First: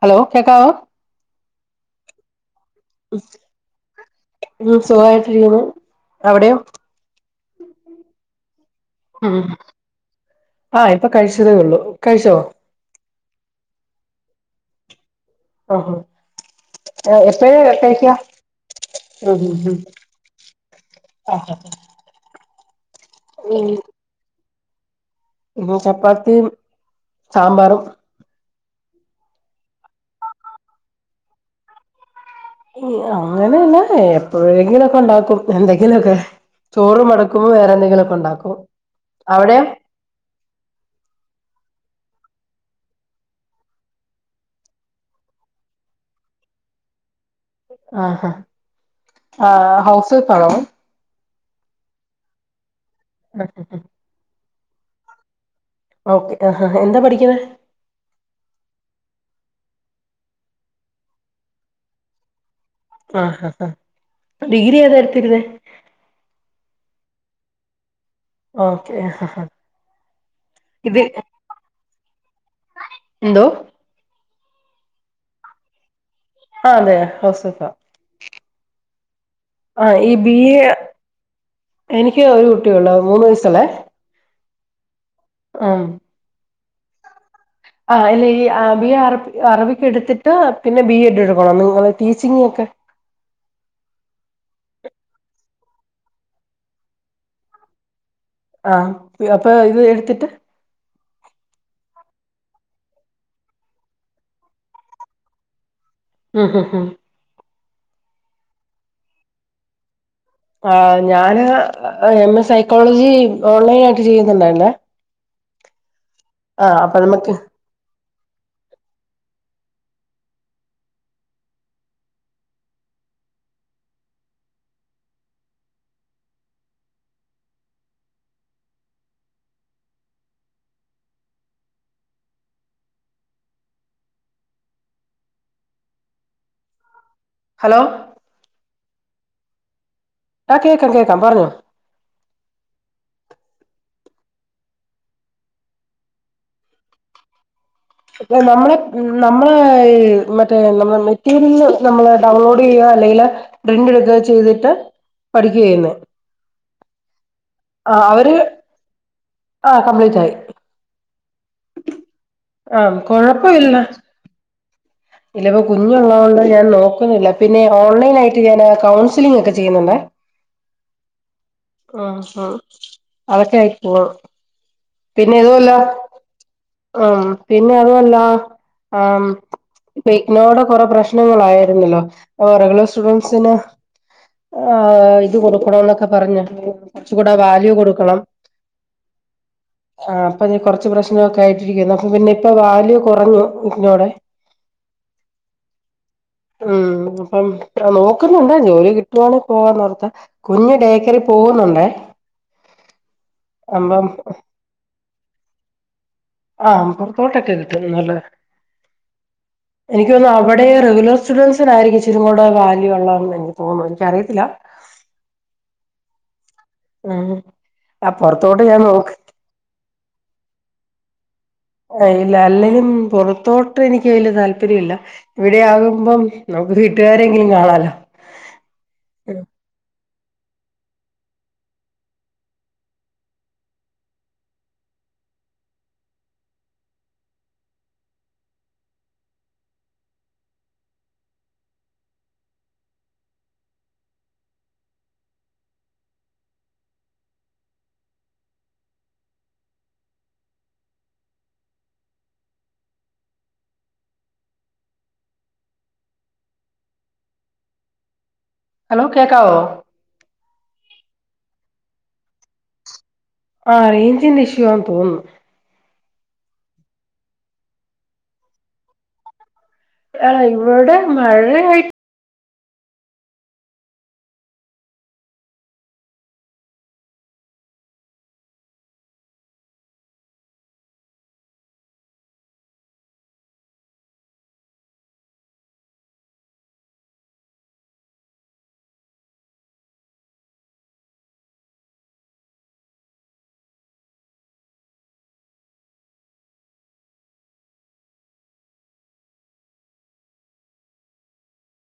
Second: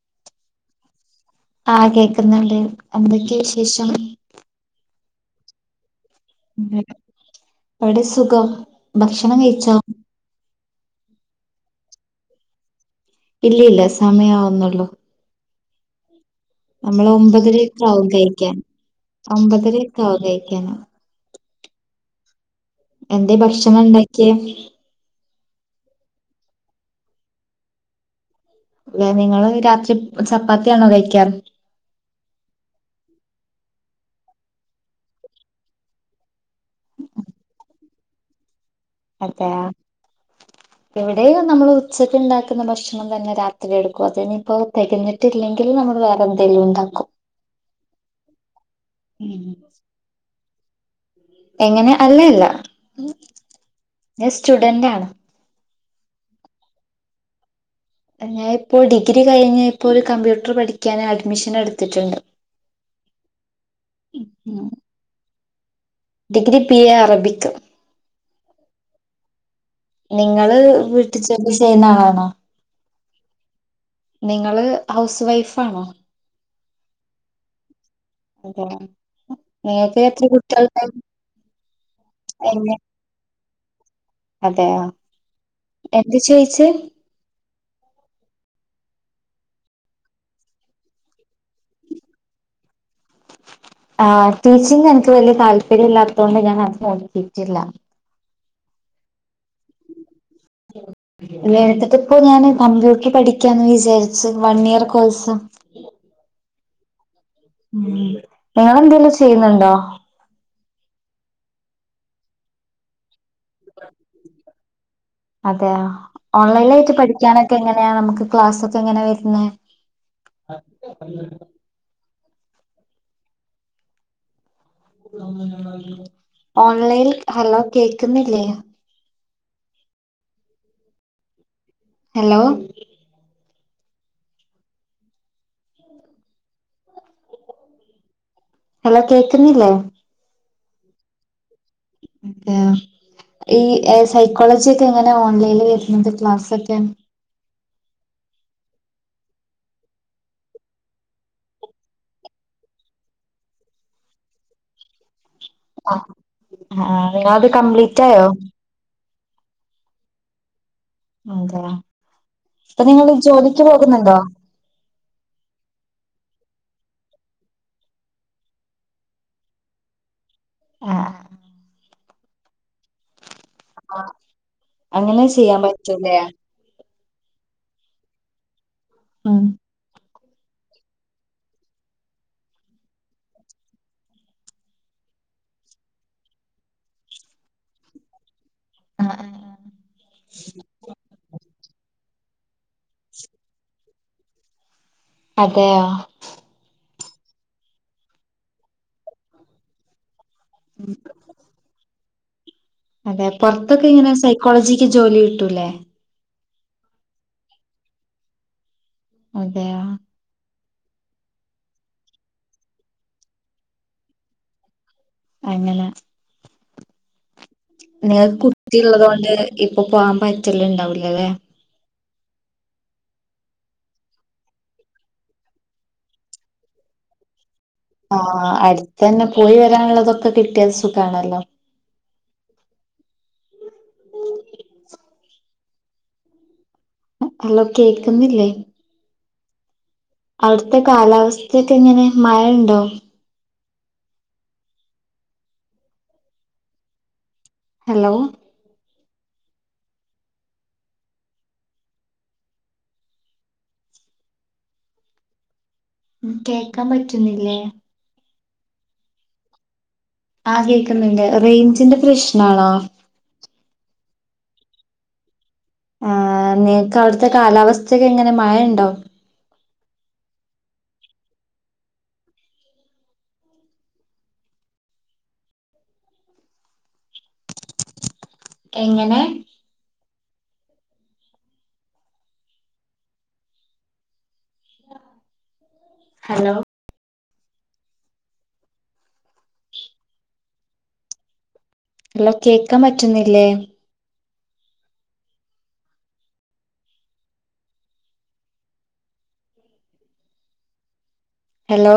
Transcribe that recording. Hello കേക്കാവോ ആ കേക്കുന്നുണ്ട് എന്തൊക്കെയ വിശേഷം ഉം സുഖായിട്ടിരിക്കുന്നു അവിടെയോ വിടിം സുഖം ഭക്ഷണം കഴിച്ചോ ആഹ ഇപ്പൊ കഴിച്ചതേ ഉള്ളൂ കഴിച്ചോ ഇല്ല ഇല്ല സമയവുന്നുള്ളൂ ആഹ നമ്മള് ഒമ്പതരേഒക്കെ ആവും കഴിക്കാൻ ഉം ഉം അമ്പതരക്കാവും കഴിക്കാൻ എന്തേ ഭക്ഷണം ഉണ്ടാക്കിയെ പിന്ന ചപ്പാത്തിംസാമ്പാറും അല്ല നിങ്ങള് രാത്രി ചപ്പാത്തിയാണോ കഴിക്കാറ് അങ്ങനെയല്ല എപ്പോഴെങ്കിലുംഒക്കെ ഉണ്ടാക്കും എന്തെങ്കിലുംഒക്കെ ചോറും മടക്കുമ്പോ വേറെ എന്തെങ്കിലുമൊക്കെ ഉണ്ടാക്കും അതെയ അവിടെയോ എവിടെയ നമ്മൾ ച്ചക്ക് ണ്ടാക്കുന്ന ഭക്ഷണം തന്നെ രാത്രിയെടുക്കും അതിനിപ്പോ തെകഞ്ഞിട്ടില്ലെങ്കിൽ നമ്മൾ വേറെ ന്തേലു ണ്ടാക്കും ആ ഹ ഉം. ആ ഹൗസ് വൈഫാണോ എങ്ങനെ അല്ല അല്ല ഹ ഹ ഹ സ്റ്റുഡന്റാണ് ഓക്കെ ആഹ് ഹാ ഹാ എന്താ പഠിക്കുന്നെ? ഞാ ഇപ്പോ ഡിഗ്രി കഴിഞ്ഞിപ്പൊരു കമ്പ്യൂട്ടർ പഠിക്കാന് അഡ്മിഷൻ എടുത്തിട്ട്ണ്ട്. ആഹ് ആഹ് ഡിഗ്രി ഏതാ എട്ത്തിരുന്നെ? Degree B A Arabic okay ആഹ് ആഹ് നിങ്ങള് വീട്ട് ജോലി ചെയ്യ്ണ ആളാണോ? ന്തോ നിങ്ങള് ഹൗസ് വൈഫാണോ ആ അതെ ഹൗസ് വൈഫ അതെയോ ആ ഈ ബി എ എനിക്ക് ഒരു കുട്ട്യോള്ളു മൂന്ന് വയസ്സ് ള്ളെ അതെ പ്പെന്ത് ചോയ്ച്ചെ? ആ അല്ലെ ഈ ഏ ബി എ അറബി അറബിക്കെടുത്തിട്ട് പിന്നെ ബി എഡ് എടുക്കണം നിങ്ങൾ ടീച്ചിങ്ങിനൊക്കെ ആ ടീച്ചിങ് എനിക്ക് വല്ല്യ താല്പര്യല്ലാത്തോണ്ട് ഞാൻ അത് നോക്കിയിട്ടില്ല ആഹ് അപ്പൊ ഇത് എട്ത്തിട്ട് ല്ലെ എട്ത്തിട്ട് പ്പോ ഞാന് കമ്പ്യൂട്ടർ പഠിക്കാന്ന് വിചാരിച്ച് വൺ ഇയർ കോഴ്സ് ആഹ് ഹ് ഹ് മ് വേറെന്തേലും ചെയ്യ്ന്ന്ണ്ടോ ആ ഞാന് എം എ സൈക്കോളജി ഓൺലൈൻ ആയിട്ട് ചെയ്യുന്നുണ്ടായിർന്നെ അതെയൊ ഓൺലൈൻലായിട്ട് അപ്പൊ നമുക്ക് പഠിക്കാനൊക്കെ എങ്ങനെയാ നമുക്ക് ക്ലാസൊക്കെങ്ങനെ വര്ന്നെ [inaudible] ഓൺലൈൻ ഹലോ കേക്ക്ന്നില്ലേ ഹലോ ഹലോ ഹലോ കേക്ക്ന്നില്ലേ ആഹ് കേക്കാം കേക്കാം പറഞ്ഞോ. [unintelligible] ഈ ഏ സൈക്കോളജിയൊക്കെങ്ങനെ ഓൺലൈനിൽ വരുന്നത് ക്ലാസൊക്കെ നമ്മളെ നമ്മളെ മറ്റേ നമ്മുടെ മെറ്റീരിയൽ നമ്മള് ഡൗൺലോഡ് ചെയ്യ അല്ലങ്കിൽ പ്രിന്റട്ക്കേച്ചെയ്തിട്ട് പഠിക്കചെയ്യ്ന്നേ അ ആ ങ്ങൾത് കംപ്ലീറ്റായോ ആ കംപ്ലീറ്റ് ആയി അതെ ആഹ് പ്പംനിങ്ങൾ ജോലിക്ക് പോകുന്നുണ്ടോ ല്ലപ്പൊ കുഞ്ഞ്ള്ളോണ്ട് ഞാൻ നോക്കുന്നില്ല പിന്നെ ഓൺലൈൻ ആയിട്ട് ഞാൻ കൗൺസിലിംങ്ങൊക്കെ ചെയ്യുന്നുണ്ടേ ആഹ് ആ ആഹ് അതൊക്കെ ആയി പോണു ആഹ് അങ്ങനെ ചെയ്യാൻ പറ്റു ലേ ആ പിന്നെ അതുമല്ല ആ ഉം ഫേക്ക് നോടെ കൊറെ പ്രശ്നങ്ങളായിരുന്നല്ലോ ഓ റെഗുലർ സ്റ്റുഡന്റ്സിന് ആ ഇത് കൊടുക്കണം ന്നൊക്കെ പറഞ് കുറച്ച്കൂടെ വാല്യൂ കൊടുക്കണം ആ ആ ആ ആഹ് പ്പ ഞ് കൊർച് പ്രശ്നൊക്കാ ക്കെയിട്ടിരിക്കുന്നു അപ്പ പിന്നെ പ്പൊ വാല്യൂ കുറഞ്ഞു ഇഗ്നോടെ അതെയൊ ഉം അപ്പം നോക്കുന്നുണ്ട് ജോലി കിട്ടുവാണേൽ പോവാന്നോർത്ത് കുഞ്ഞ് ഡേകെയറിൽ പോകുന്നുണ്ടേ അതെ പൊറത്തൊക്കെ അപ്പം എങ്ങനെ സൈക്കോളജിക്ക് ജോലി കിട്ടൂല്ലേ ആ പുറത്തോട്ടൊക്കെ കിട്ടും നല്ലോണം അതെയാ അവിടെ റെഗുലർ സ്റ്റുഡൻറ്സിനായിരിക്കും ഇച്ചിരി കൂടെ വാല്യൂ ഉള്ളതെന്ന് എനിക്ക് തോന്നുന്നു എനിക്കറിയത്തില്ല അങ്ങനെ ആഹാ നിങ്ങൾ കുട്ടിയള്ളത് കൊണ്ട് ഇപ്പൊ പോകാൻ പറ്റല് ഇണ്ടാവൂല്ലല്ലെ അ ഇല്ല അല്ലെങ്കി പുറത്തോട്ട് എനിക്ക് വല്യ താല്പര്യല്ല ഇവിടെ ആകുമ്പം നമ്മക്ക് വീട്ടുകാരെങ്കിലും കാണാലോ ആഹ് അടുത്തന്നെ പോയി വരാനുള്ളതൊക്കെ കിട്ടി സുഖാണല്ലോ ഹലോ കേക്കുന്നില്ലേ അവിടുത്തെ കാലാവസ്ഥൊക്കെ എങ്ങനെ മഴണ്ടോ ഹലോ കേക്കാൻ പറ്റുന്നില്ലേ ഹലോ കേക്കാവോ ആ കേക്കുന്നുണ്ട് റേഞ്ചിന്റെ പ്രശ്നാണോ ആഹ് റേഞ്ചിന്റെ ഇഷ്യൂ ആന്ന് തോന്നുന്നു ആഹ് നിങ്ങക്ക് അവിടുത്തെ കാലാവസ്ഥക്ക എങ്ങനെ മഴണ്ടോ ആഹ് ഇവിടെ മഴയായി എങ്ങനെ ഹലോ ഹലോ കേക്കാൻ പറ്റുന്നില്ലേ ഹലോ